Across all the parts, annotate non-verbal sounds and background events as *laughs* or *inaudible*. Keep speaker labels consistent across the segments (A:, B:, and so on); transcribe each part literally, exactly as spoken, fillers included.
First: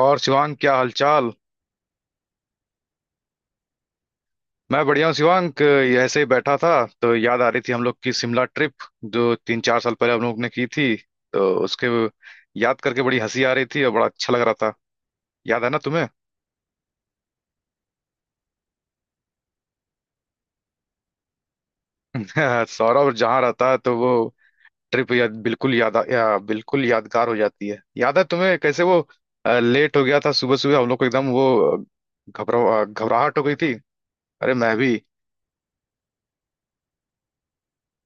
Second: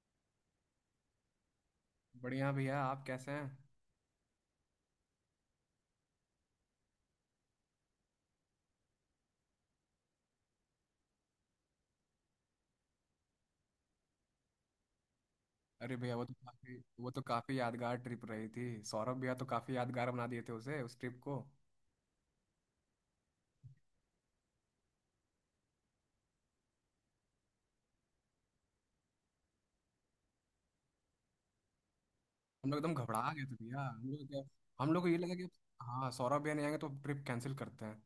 A: और शिवांग, क्या हालचाल।
B: बढ़िया भैया। आप कैसे हैं?
A: मैं बढ़िया हूँ शिवांग, ये ऐसे ही बैठा था। तो याद आ रही थी हम लोग की शिमला ट्रिप, जो तीन चार साल पहले हम लोग ने की थी, तो उसके याद करके बड़ी हंसी आ रही थी और बड़ा अच्छा लग रहा था। याद है ना
B: अरे
A: तुम्हें?
B: भैया, वो तो काफी वो तो काफी यादगार ट्रिप रही थी। सौरभ भैया तो काफी यादगार बना दिए थे उसे, उस ट्रिप को।
A: *laughs* सौरभ जहाँ रहता है तो वो ट्रिप याद बिल्कुल याद आ- या, बिल्कुल यादगार हो जाती है। याद है तुम्हें कैसे वो अ, लेट हो गया था? सुबह सुबह हम लोग को एकदम वो अ, घबरा
B: हम लोग
A: अ,
B: एकदम घबरा
A: घबराहट हो
B: गए थे
A: गई थी।
B: भैया। हम लोग क्या,
A: अरे मैं
B: हम
A: भी।
B: लोग को ये लगा कि हाँ, सौरभ भैया नहीं आएंगे तो ट्रिप कैंसिल करते हैं।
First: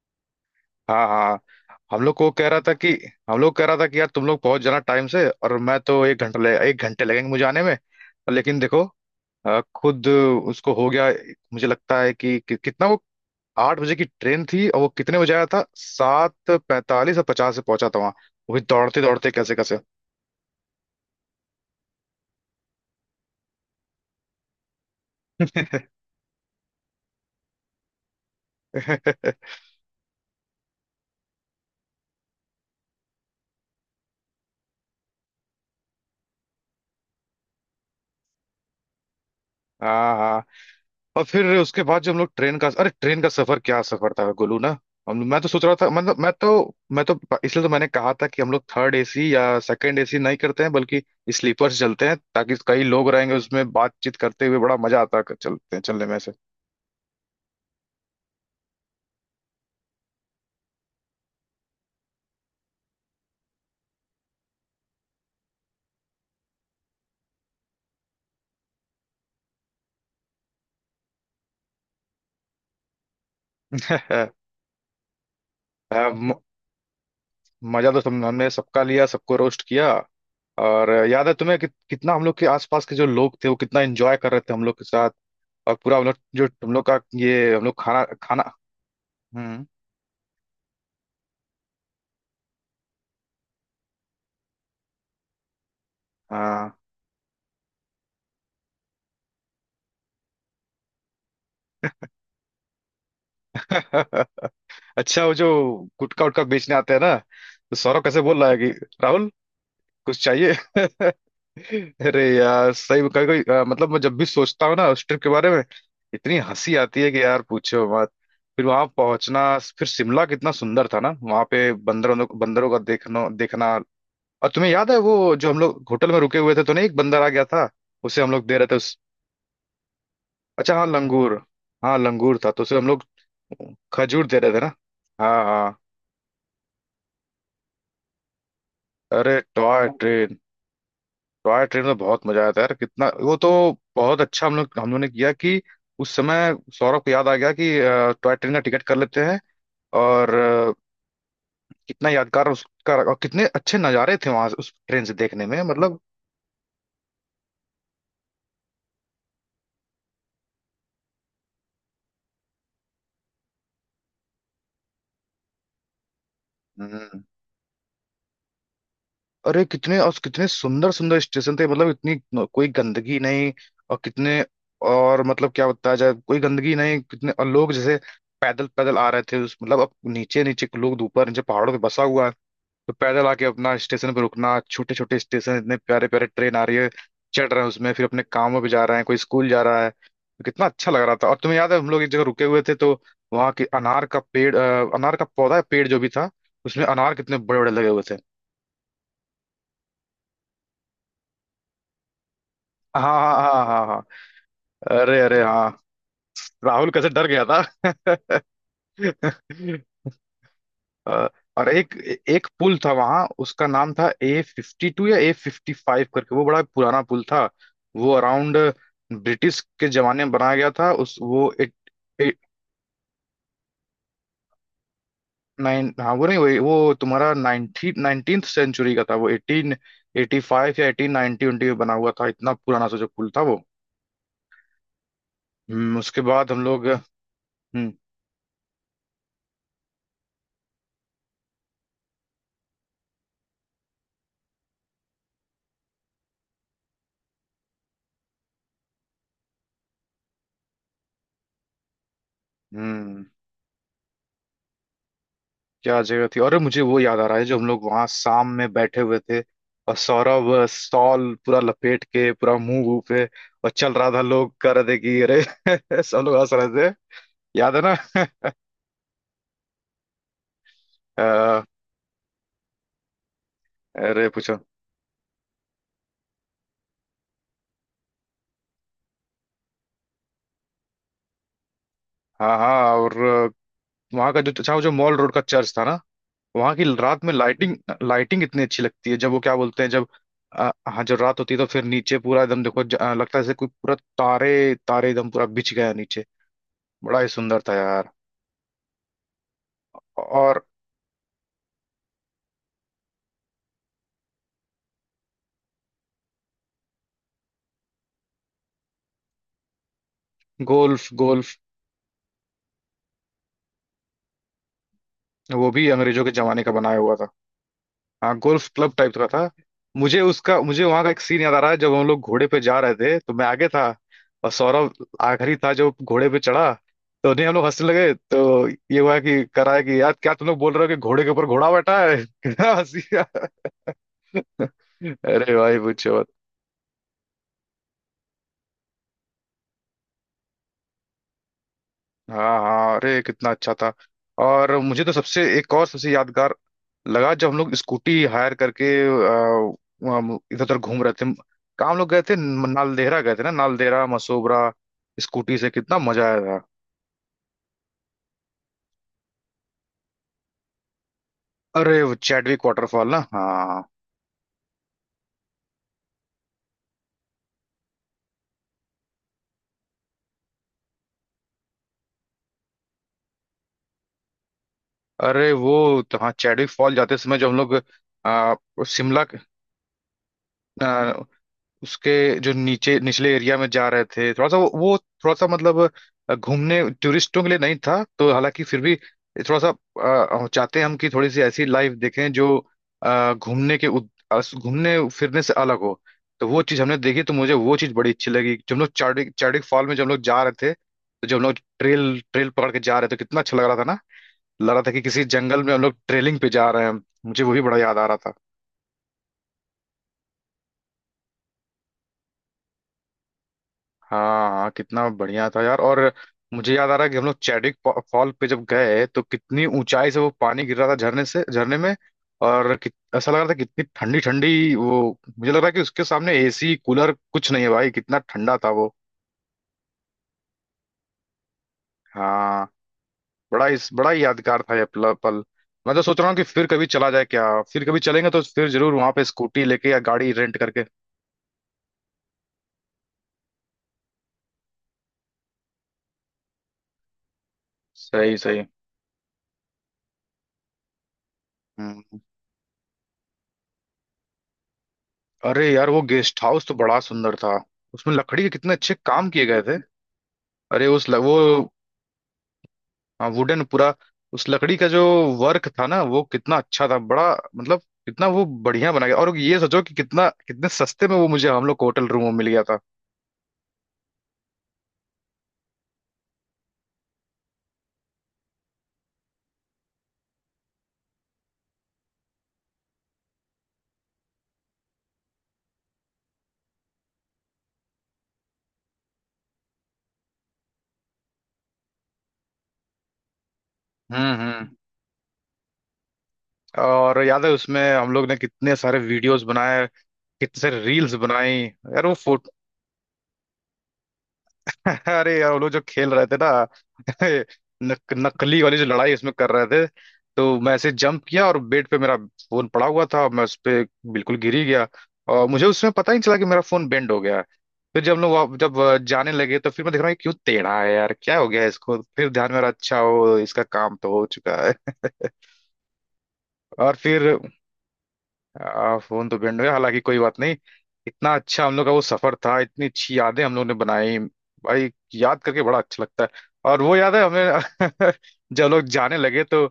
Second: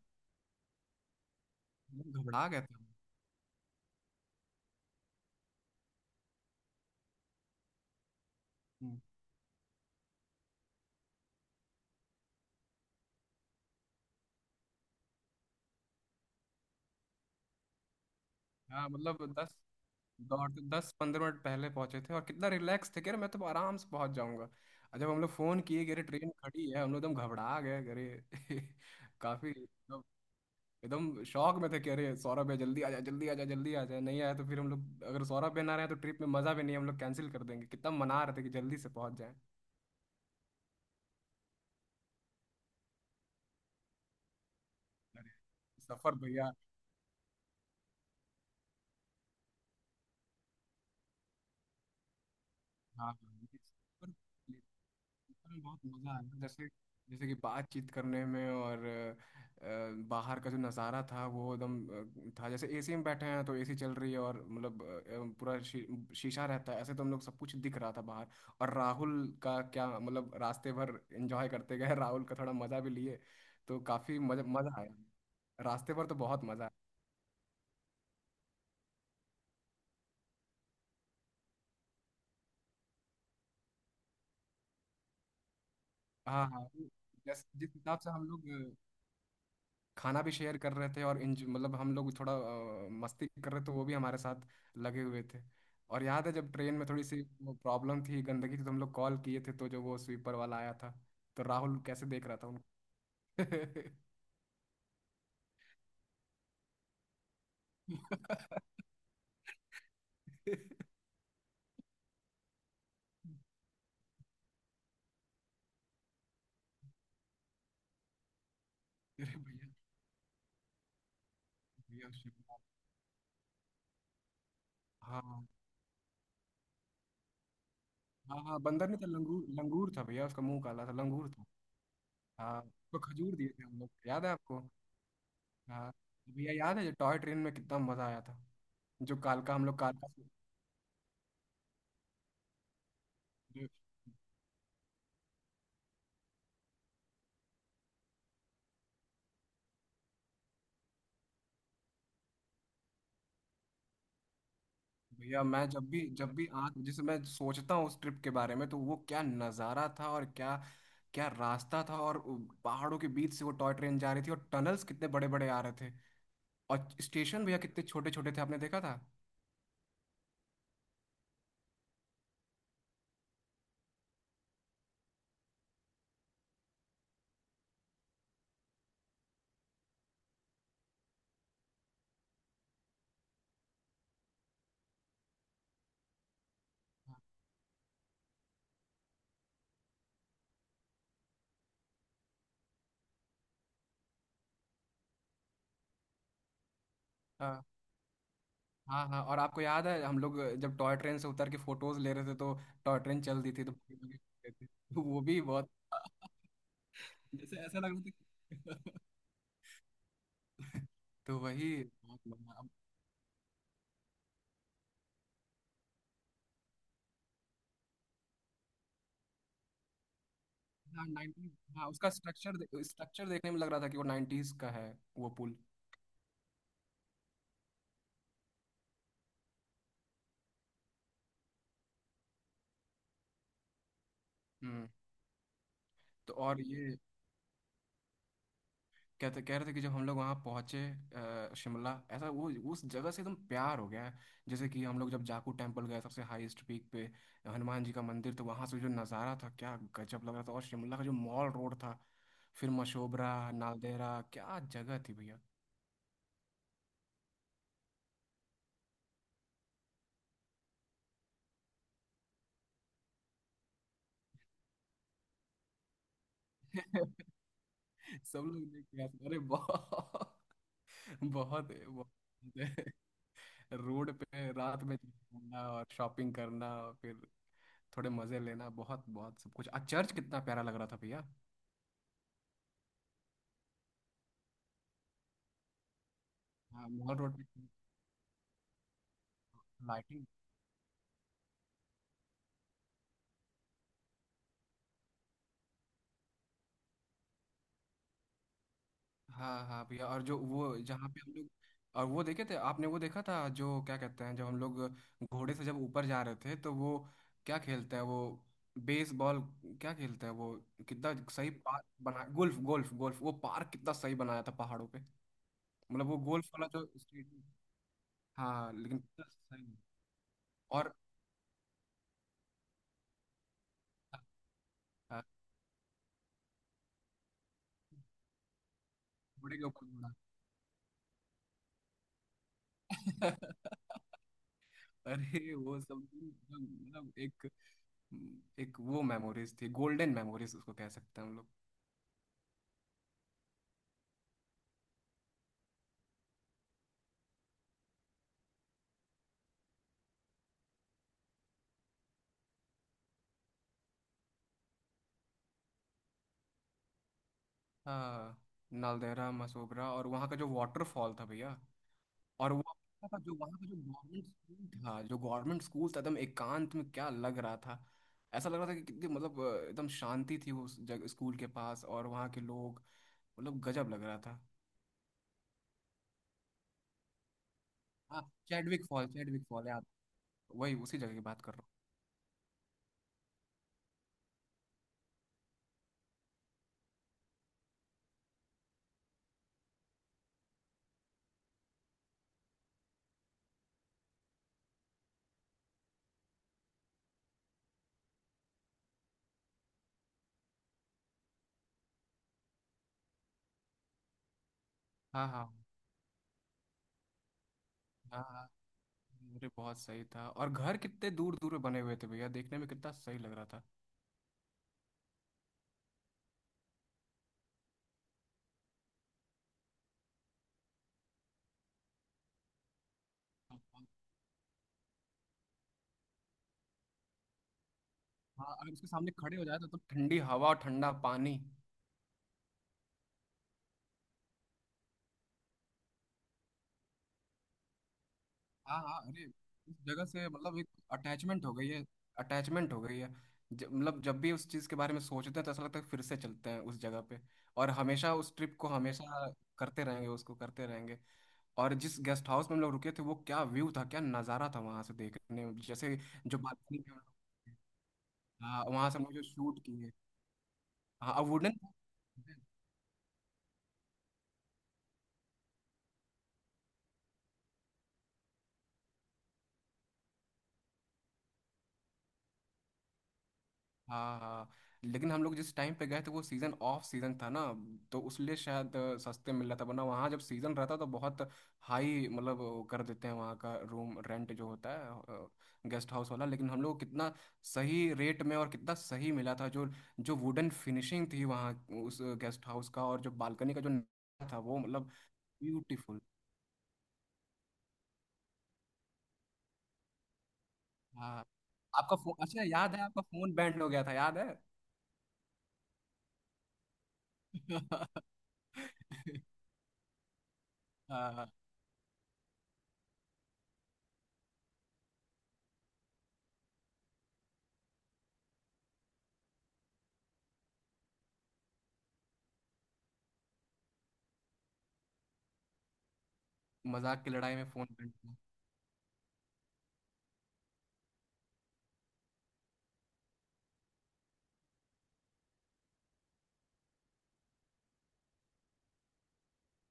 A: हाँ हाँ।
B: हम
A: हम लोग
B: लोग
A: को
B: घबरा
A: कह रहा
B: गए
A: था
B: थे।
A: कि हम लोग कह रहा था कि यार तुम लोग पहुंच जाना टाइम से, और मैं तो एक घंटा लगे एक घंटे लगेंगे मुझे आने में। लेकिन देखो
B: हम्म।
A: अ, खुद उसको हो गया। मुझे लगता है कि, कि कितना वो आठ बजे की ट्रेन थी, और वो कितने बजे आया था? सात पैंतालीस और पचास से पहुंचा था वहां। वो भी
B: हाँ,
A: दौड़ते
B: मतलब
A: दौड़ते कैसे
B: दस
A: कैसे।
B: दौड़ दस पंद्रह मिनट पहले पहुंचे थे और कितना रिलैक्स थे कि अरे मैं तो आराम से पहुंच जाऊंगा। और जब हम लोग फोन किए कि अरे ट्रेन खड़ी है, हम लोग एकदम घबरा गए कि अरे *laughs* काफी
A: *laughs*
B: एकदम शौक में थे। कह रहे सौरभ है जल्दी आ जा, जल्दी आ जा, जल्दी आ जा। नहीं आया तो फिर हम लोग, अगर सौरभ भी ना रहे तो ट्रिप में मजा भी नहीं, हम लोग कैंसिल कर देंगे। कितना मना रहे थे कि जल्दी से पहुंच जाए।
A: हाँ हाँ। और फिर उसके बाद जो हम लोग ट्रेन का अरे ट्रेन का सफर क्या सफर था गोलू ना। हम मैं तो सोच रहा था,
B: सफर
A: मतलब मैं तो
B: भैया,
A: मैं तो इसलिए तो मैंने कहा था कि हम लोग थर्ड एसी या सेकंड एसी नहीं करते हैं, बल्कि स्लीपर्स चलते हैं, ताकि कई
B: हाँ
A: लोग रहेंगे
B: हाँ, ये
A: उसमें,
B: सफर
A: बातचीत करते हुए बड़ा मजा आता है,
B: अरे
A: चलते
B: बहुत
A: हैं चलने
B: मजा
A: में
B: आया।
A: से।
B: जैसे, जैसे कि बातचीत करने में और अ, बाहर का जो नज़ारा था वो एकदम अ, था। जैसे एसी में बैठे हैं तो एसी चल रही है और मतलब अ, पूरा शी, शीशा रहता है ऐसे, तो हम लोग सब कुछ दिख रहा था बाहर। और राहुल का क्या मतलब, रास्ते भर एंजॉय करते गए *laughs* राहुल का थोड़ा मज़ा भी लिए। तो काफ़ी मज़ा
A: *laughs*
B: मज़ा आया। रास्ते भर
A: अ,
B: तो
A: म-
B: बहुत मज़ा आया।
A: मजा तो तुम हमने सबका लिया, सबको रोस्ट किया। और याद है तुम्हें कि, कितना हम लोग के आसपास के जो लोग थे वो कितना एंजॉय कर रहे थे हम लोग के साथ। और पूरा हम लोग
B: हाँ
A: जो
B: हाँ,
A: हम लोग का ये
B: जैसे
A: हम लोग
B: जिस हिसाब
A: खाना
B: से हम लोग
A: खाना। हम्म।
B: खाना भी शेयर कर रहे थे और इंज मतलब हम लोग थोड़ा अ, मस्ती कर रहे थे, वो भी हमारे साथ लगे हुए थे। और याद है जब ट्रेन
A: हाँ।
B: में थोड़ी सी प्रॉब्लम थी, गंदगी थी, तो हम लोग कॉल किए थे तो जो वो स्वीपर वाला आया था, तो राहुल कैसे देख रहा था उनको।
A: *laughs* अच्छा वो जो गुटखा उटखा बेचने आते हैं ना, तो
B: *laughs*
A: सौरभ कैसे बोल रहा है कि
B: अरे
A: राहुल कुछ चाहिए। *laughs* अरे यार सही में कभी कभी अ, मतलब, मैं जब भी सोचता हूँ ना उस ट्रिप के बारे में, इतनी हंसी आती है कि यार पूछो मत। फिर वहां पहुंचना।
B: भैया,
A: फिर शिमला कितना सुंदर था ना, वहां पे
B: भैया
A: बंदरों
B: शिवराम।
A: बंदरों का देखना देखना। और तुम्हें याद है वो
B: हाँ
A: जो हम लोग होटल में रुके हुए थे, तो नहीं एक बंदर आ गया था, उसे हम
B: हाँ।
A: लोग दे
B: हाँ,
A: रहे थे
B: बंदर
A: उस।
B: नहीं था, लंगूर, लंगूर था भैया। उसका मुंह
A: अच्छा हाँ,
B: काला था, लंगूर
A: लंगूर।
B: था।
A: हाँ लंगूर था
B: हाँ,
A: तो उसे हम
B: उसको
A: लोग
B: खजूर दिए थे हम लोग, याद
A: खजूर
B: है
A: दे रहे थे
B: आपको?
A: ना। हाँ हाँ।
B: हाँ। भैया, याद है जो टॉय ट्रेन में कितना मजा आया था, जो
A: अरे
B: कालका हम लोग
A: टॉय
B: कालका
A: ट्रेन। टॉय ट्रेन में बहुत मजा आया था यार, कितना वो तो
B: से।
A: बहुत अच्छा हम लोग हम लोगों ने किया कि उस समय सौरभ को याद आ गया कि अ, टॉय ट्रेन का टिकट कर लेते हैं। और अ, कितना यादगार उसका और कितने अच्छे नज़ारे थे वहां उस ट्रेन से
B: भैया
A: देखने में
B: मैं जब
A: मतलब।
B: भी जब भी आँख जैसे मैं सोचता हूँ उस ट्रिप के बारे में, तो वो क्या नज़ारा था और क्या, क्या रास्ता था। और पहाड़ों के बीच से वो टॉय ट्रेन जा रही थी, और टनल्स कितने बड़े बड़े आ रहे थे। और
A: हम्म।
B: स्टेशन भैया, कितने छोटे छोटे थे, आपने देखा था?
A: अरे कितने और कितने सुंदर सुंदर स्टेशन थे, मतलब इतनी न- कोई गंदगी नहीं। और कितने और मतलब क्या बताया जाए, कोई गंदगी नहीं, कितने और लोग जैसे पैदल पैदल आ रहे थे, उस मतलब अब नीचे नीचे लोग ऊपर नीचे पहाड़ों पे बसा हुआ है। तो पैदल आके अपना स्टेशन पर रुकना, छोटे छोटे स्टेशन, इतने प्यारे प्यारे, ट्रेन आ रही है, चढ़ रहे हैं उसमें, फिर अपने कामों पे जा रहे हैं, कोई स्कूल जा रहा है, तो कितना अच्छा लग रहा था। और तुम्हें याद है हम लोग एक जगह रुके हुए थे, तो वहाँ के अनार का पेड़ अ, अनार का पौधा पेड़ जो भी था, उसमें अनार कितने बड़े
B: हाँ
A: बड़े लगे हुए थे।
B: हाँ। हाँ, और आपको याद है हम लोग जब टॉय ट्रेन से उतर के फोटोज ले रहे थे, तो टॉय
A: हाँ
B: ट्रेन
A: हाँ
B: चल रही
A: हाँ
B: थी तो भागे
A: हाँ हाँ।
B: भागे *laughs* ले थे। तो
A: अरे
B: वो भी
A: अरे हाँ,
B: बहुत
A: राहुल कैसे डर
B: *laughs*
A: गया
B: जैसे
A: था।
B: ऐसा लग रहा था कि-
A: *laughs*
B: *laughs*
A: अ,
B: तो
A: और
B: वही
A: एक
B: बहुत
A: एक
B: मजा।
A: पुल था वहां, उसका नाम था ए फिफ्टी टू या ए फिफ्टी फाइव करके, वो बड़ा पुराना पुल था। वो अराउंड ब्रिटिश के जमाने में बनाया गया था,
B: हाँ,
A: उस
B: नब्बे।
A: वो एट,
B: हाँ, उसका
A: एट
B: स्ट्रक्चर स्ट्रक्चर देखने में लग रहा था कि वो नाइंटीज़ का है, वो पुल।
A: नाइन, हाँ वो नहीं, वो वो तुम्हारा नाइनटी नाइनटीन्थ सेंचुरी का था, वो एटीन एटी फाइव या एटीन नाइनटी में बना हुआ था, इतना पुराना सा जो पुल था वो।
B: हम्म।
A: हम्म, उसके
B: तो
A: बाद
B: और
A: हम लोग।
B: ये
A: हम्म
B: कहते कह रहे थे कि जब हम लोग वहाँ पहुँचे, अ, शिमला ऐसा वो, उस जगह से एकदम प्यार हो गया है। जैसे कि हम लोग जब जाकू टेम्पल गए, सबसे हाईएस्ट पीक पे हनुमान जी का मंदिर, तो वहाँ से जो नज़ारा था क्या गजब लग रहा था। और शिमला का जो मॉल रोड था, फिर
A: हम्म।
B: मशोबरा, नालदेहरा, क्या जगह थी भैया।
A: क्या जगह थी, अरे मुझे वो याद आ रहा है जो हम लोग वहां शाम में बैठे हुए थे, और सौरभ अ, शॉल पूरा लपेट के पूरा मुंह वूह पे, और चल रहा था, लोग कह रहे थे कि अरे *laughs* सब लोग हंस रहे थे।
B: *laughs*
A: याद है
B: सब
A: ना? *laughs*
B: लोग देख के आए थे, अरे बहुत,
A: अ,
B: बहुत, बहुत रोड
A: अरे
B: पे
A: पूछो।
B: रात में घूमना और शॉपिंग करना और फिर थोड़े मजे लेना, बहुत बहुत सब कुछ। आ, चर्च कितना प्यारा लग रहा था भैया।
A: हाँ हाँ, और वहां का जो अच्छा वो जो मॉल रोड का चर्च था ना, वहां की
B: हाँ, मॉल
A: रात में
B: रोड पे
A: लाइटिंग, लाइटिंग इतनी अच्छी लगती है जब वो क्या बोलते हैं, जब
B: लाइटिंग।
A: अ, हाँ जब रात होती है तो फिर नीचे पूरा एकदम देखो ज- अ, लगता है जैसे कोई पूरा तारे तारे एकदम पूरा बिछ गया नीचे। बड़ा ही सुंदर था यार।
B: हाँ हाँ भैया। और जो
A: और
B: वो जहाँ पे हम लोग, और वो देखे थे आपने, वो देखा था जो क्या कहते हैं, जब हम लोग घोड़े से जब ऊपर जा रहे थे, तो वो क्या खेलते हैं वो, बेसबॉल, क्या खेलते हैं वो,
A: गोल्फ
B: कितना सही
A: गोल्फ।
B: पार्क बना, गोल्फ गोल्फ गोल्फ, वो पार्क कितना सही बनाया था पहाड़ों पे।
A: वो भी
B: मतलब वो
A: अंग्रेजों के
B: गोल्फ
A: जमाने
B: वाला
A: का
B: जो
A: बनाया हुआ था।
B: स्टेडियम,
A: हाँ गोल्फ
B: हाँ
A: क्लब
B: लेकिन
A: टाइप
B: कितना
A: का था।
B: सही है।
A: मुझे उसका मुझे
B: और
A: वहां का एक सीन याद आ रहा है, जब हम लोग घोड़े पे जा रहे थे तो मैं आगे था, और सौरभ
B: हाँ,
A: आखिरी था जो घोड़े पे चढ़ा। तो नहीं, हम लोग हंसने लगे, तो ये हुआ कि
B: घोड़े के
A: कराया
B: ऊपर
A: कि
B: घोड़ा।
A: यार क्या तुम लोग बोल रहे हो कि घोड़े के ऊपर घोड़ा बैठा है। *laughs* कितना हंसी आया।
B: *laughs*
A: *laughs* अरे
B: अरे
A: भाई
B: वो सब
A: पूछो।
B: एकदम, मतलब मतलब एक, एक वो मेमोरीज थी, गोल्डन मेमोरीज उसको कह सकते हैं हम लोग।
A: हाँ हाँ। अरे कितना अच्छा था। और मुझे तो सबसे एक और सबसे यादगार लगा जब हम लोग स्कूटी हायर करके अ, वहाँ इधर उधर घूम रहे थे, कहाँ हम लोग गए थे? नालदेहरा गए थे ना, नालदेहरा मसोबरा, स्कूटी से कितना मजा आया था।
B: हाँ, नालदेहरा मसोबरा, और वहाँ का जो वाटरफॉल था भैया।
A: अरे वो
B: और वो,
A: चैडविक
B: वहाँ
A: वाटरफॉल ना,
B: का जो, वहाँ का जो
A: हाँ।
B: गवर्नमेंट स्कूल था, जो गवर्नमेंट स्कूल था एकदम एकांत में, क्या लग रहा था। ऐसा लग रहा था कि कितनी मतलब अ, एकदम शांति थी उस जगह स्कूल के पास, और वहाँ के लोग, मतलब गजब लग रहा था।
A: अरे वो तो हाँ, चैडविक फॉल जाते समय जो हम लोग
B: हाँ,
A: आ,
B: Chadwick fall,
A: Shimla
B: Chadwick fall याद, वही उसी जगह की बात कर रहा हूँ।
A: उसके जो नीचे निचले एरिया में जा रहे थे, थोड़ा सा वो, वो थोड़ा सा मतलब अ, घूमने टूरिस्टों के लिए नहीं था, तो हालांकि फिर भी थोड़ा सा अ, हम चाहते हैं हम कि थोड़ी सी ऐसी लाइफ देखें जो अ, घूमने के उद- अस- घूमने फिरने से अलग हो। तो वो चीज़ हमने देखी, तो मुझे वो चीज़ बड़ी अच्छी लगी, जब हम लोग चार्डिक चार्डिक फॉल में जब हम लोग जा रहे थे, तो जब हम लोग ट्रेल ट्रेल पकड़ के जा रहे थे, कितना अच्छा लग रहा था ना। लग रहा था कि किसी
B: हाँ हाँ।
A: जंगल में हम लोग ट्रेलिंग पे जा रहे हैं। मुझे वो भी बड़ा याद आ रहा
B: हाँ
A: था।
B: हाँ। अरे बहुत सही था, और घर कितने दूर दूर में बने हुए थे भैया, देखने में कितना सही लग रहा था।
A: हाँ हाँ, कितना बढ़िया था यार। और मुझे याद आ रहा है कि हम लोग चैडिक फॉ- फॉल पे जब गए, तो कितनी ऊंचाई से वो पानी गिर रहा था झरने से झरने में। और कित, ऐसा लग रहा था कितनी ठंडी ठंडी वो, मुझे लग रहा है कि उसके सामने एसी कूलर कुछ नहीं है भाई, कितना ठंडा
B: हाँ,
A: था
B: अगर उसके
A: वो।
B: सामने खड़े हो जाए तो, तो ठंडी हवा और ठंडा पानी।
A: हाँ। बड़ा इस बड़ा ही यादगार था ये पल पल। मैं तो सोच रहा हूँ कि फिर कभी चला जाए क्या? फिर कभी चलेंगे तो फिर
B: हाँ
A: जरूर
B: हाँ।
A: वहां पे
B: अरे
A: स्कूटी
B: उस
A: लेके या
B: जगह से
A: गाड़ी रेंट
B: मतलब एक
A: करके।
B: अटैचमेंट हो गई है, अटैचमेंट हो गई है। ज, मतलब जब भी उस चीज़ के बारे में सोचते हैं तो ऐसा लगता है फिर से चलते हैं उस जगह पे। और हमेशा उस
A: सही
B: ट्रिप
A: सही।
B: को हमेशा करते रहेंगे, उसको करते रहेंगे। और जिस
A: हम्म।
B: गेस्ट हाउस में हम लोग रुके थे, वो क्या व्यू था, क्या नज़ारा था वहां से देखने में,
A: अरे यार
B: जैसे
A: वो
B: जो
A: गेस्ट हाउस तो
B: बालकनी में
A: बड़ा
B: हम
A: सुंदर था,
B: लोग।
A: उसमें लकड़ी के
B: हाँ,
A: कितने
B: वहाँ
A: अच्छे
B: से हम लोग जो
A: काम किए
B: शूट
A: गए थे।
B: किए।
A: अरे उस
B: हाँ,
A: ल,
B: अब
A: वो
B: वुडन।
A: हाँ, वुडन पूरा, उस लकड़ी का जो वर्क था ना, वो कितना अच्छा था बड़ा। मतलब कितना वो बढ़िया बना गया, और ये सोचो कि कितना कितने सस्ते में वो मुझे हम लोग को होटल रूम में मिल गया था।
B: हाँ हाँ, लेकिन हम लोग जिस टाइम पे गए थे, वो सीज़न ऑफ सीज़न था ना, तो उसलिए शायद अ, सस्ते मिल रहा था। वरना वहाँ जब सीज़न रहता तो बहुत हाई मतलब वो कर देते हैं वहाँ का रूम रेंट जो होता है गेस्ट हाउस वाला। लेकिन हम लोग को कितना सही रेट में और कितना सही मिला था, जो, जो वुडन फिनिशिंग थी वहाँ उस गेस्ट हाउस का, और जो बालकनी का जो नज़ारा
A: हम्म
B: था वो,
A: हम्म।
B: मतलब ब्यूटीफुल।
A: और याद है उसमें हम लोग ने कितने सारे वीडियोस बनाए, कितने सारे रील्स
B: हाँ,
A: बनाई
B: आपका
A: यार, वो
B: फोन, अच्छा
A: फोटो।
B: याद है आपका फोन बैंड हो गया था, याद है?
A: *laughs* अरे यार वो लोग जो खेल रहे थे ना, *laughs* नक,
B: *laughs*
A: नकली वाली जो लड़ाई उसमें कर रहे थे, तो मैं ऐसे जंप
B: हाँ,
A: किया और बेड पे मेरा फोन पड़ा हुआ था, मैं उस पे बिल्कुल गिर ही गया, और मुझे उसमें पता ही नहीं चला कि मेरा फोन बेंड हो गया है। फिर जब लोग वहाँ- जब अ, जाने लगे तो फिर मैं देख रहा हूँ ये क्यों टेढ़ा है यार, क्या हो गया है इसको, फिर ध्यान में आ रहा अच्छा, हो इसका काम तो हो चुका है। *laughs* और
B: मजाक की
A: फिर
B: लड़ाई में फोन करना।
A: आ, फोन तो बैंड हो गया, हालांकि कोई बात नहीं, इतना अच्छा हम लोग का वो सफर था, इतनी अच्छी यादें हम लोग ने बनाई, भाई याद करके बड़ा अच्छा लगता है। और वो याद है हमें, *laughs* जब लोग जाने लगे तो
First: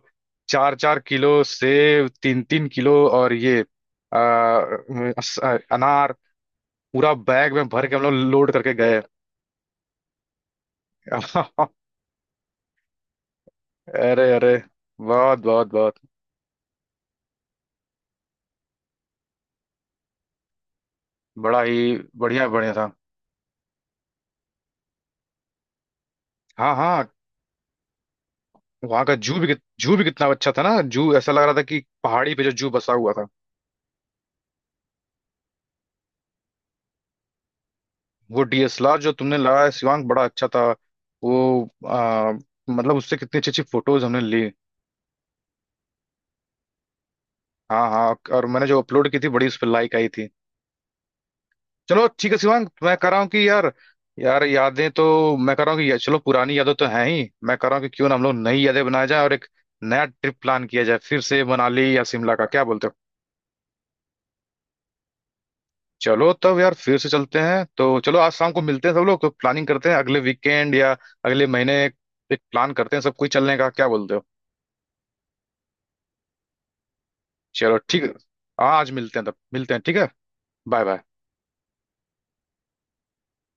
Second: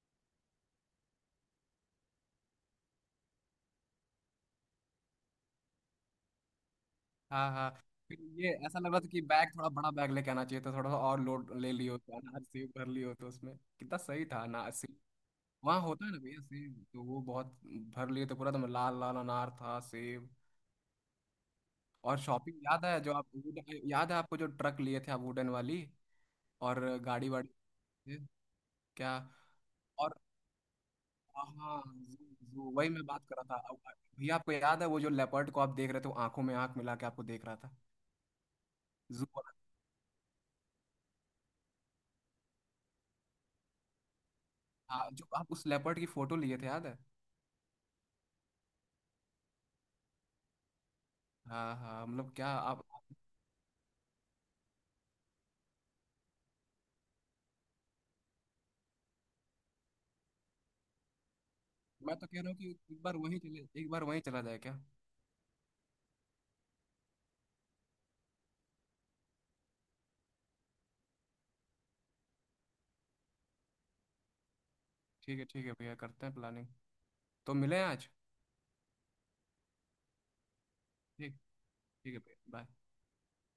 A: चार चार किलो सेब, तीन तीन किलो और ये आ, अस- अनार पूरा
B: हाँ
A: बैग में
B: हाँ।
A: भर के हम लोग
B: फिर ये
A: लोड करके
B: ऐसा लग
A: गए।
B: रहा था कि बैग थोड़ा बड़ा बैग लेके आना चाहिए था, थोड़ा सा और लोड
A: *laughs*
B: ले लियो, तो अनाज सेब भर लियो तो उसमें कितना
A: अरे
B: सही था
A: अरे,
B: अनाज सेब।
A: बहुत बहुत
B: वहाँ
A: बहुत
B: होता है ना भैया, सेब तो वो बहुत भर लिए तो पूरा, तो लाल लाल अनार था, सेब।
A: बड़ा ही
B: और
A: बढ़िया
B: शॉपिंग
A: बढ़िया
B: याद
A: था।
B: है, जो आप वुडन- याद है आपको जो ट्रक लिए थे आप, वुडन वाली,
A: हाँ
B: और
A: हाँ।
B: गाड़ी वाड़ी, ये
A: वहां का
B: क्या।
A: जू भी कित- जू भी
B: और
A: कितना अच्छा था ना, जू ऐसा लग रहा था
B: हाँ,
A: कि पहाड़ी पे जो जू
B: वो, वही
A: बसा
B: मैं
A: हुआ
B: बात
A: था।
B: कर रहा था अब। भैया, आपको याद है वो जो लेपर्ड को आप देख रहे थे, वो आंखों में आंख मिला के आपको देख रहा था,
A: वो डी एस एल आर जो
B: जू
A: तुमने
B: वाला-
A: लगाया शिवांग बड़ा अच्छा था, वो आ, मतलब उससे कितनी अच्छी अच्छी फोटोज हमने ली।
B: हाँ, जो आप उस लेपर्ड की फोटो लिए थे, याद है?
A: हाँ हाँ, और मैंने जो अपलोड की थी, बड़ी उस पर लाइक आई थी।
B: हाँ
A: चलो
B: हाँ,
A: ठीक
B: मतलब
A: है
B: क्या
A: शिवांग,
B: आप।
A: मैं कह रहा हूँ कि यार, यार यादें तो, मैं कह रहा हूँ कि या- चलो पुरानी यादें तो हैं ही, मैं कह रहा हूँ कि क्यों ना हम लोग नई यादें बनाया जाए, और एक नया ट्रिप प्लान किया जाए फिर से, मनाली या
B: मैं तो
A: शिमला
B: कह
A: का,
B: रहा हूँ
A: क्या
B: कि
A: बोलते हो?
B: एक बार वहीं चले, एक बार वहीं चला जाए, क्या?
A: चलो तब यार फिर से चलते हैं, तो चलो आज शाम को मिलते हैं सब लोग तो, प्लानिंग करते हैं अगले वीकेंड या अगले महीने एक प्लान करते हैं सब कोई चलने का, क्या बोलते हो?
B: ठीक है, ठीक है भैया, करते हैं प्लानिंग। तो मिले
A: चलो
B: हैं
A: ठीक है।
B: आज?
A: हाँ आज मिलते हैं तब मिलते हैं ठीक है। Bye bye.
B: ठीक, ठीक है भैया, बाय।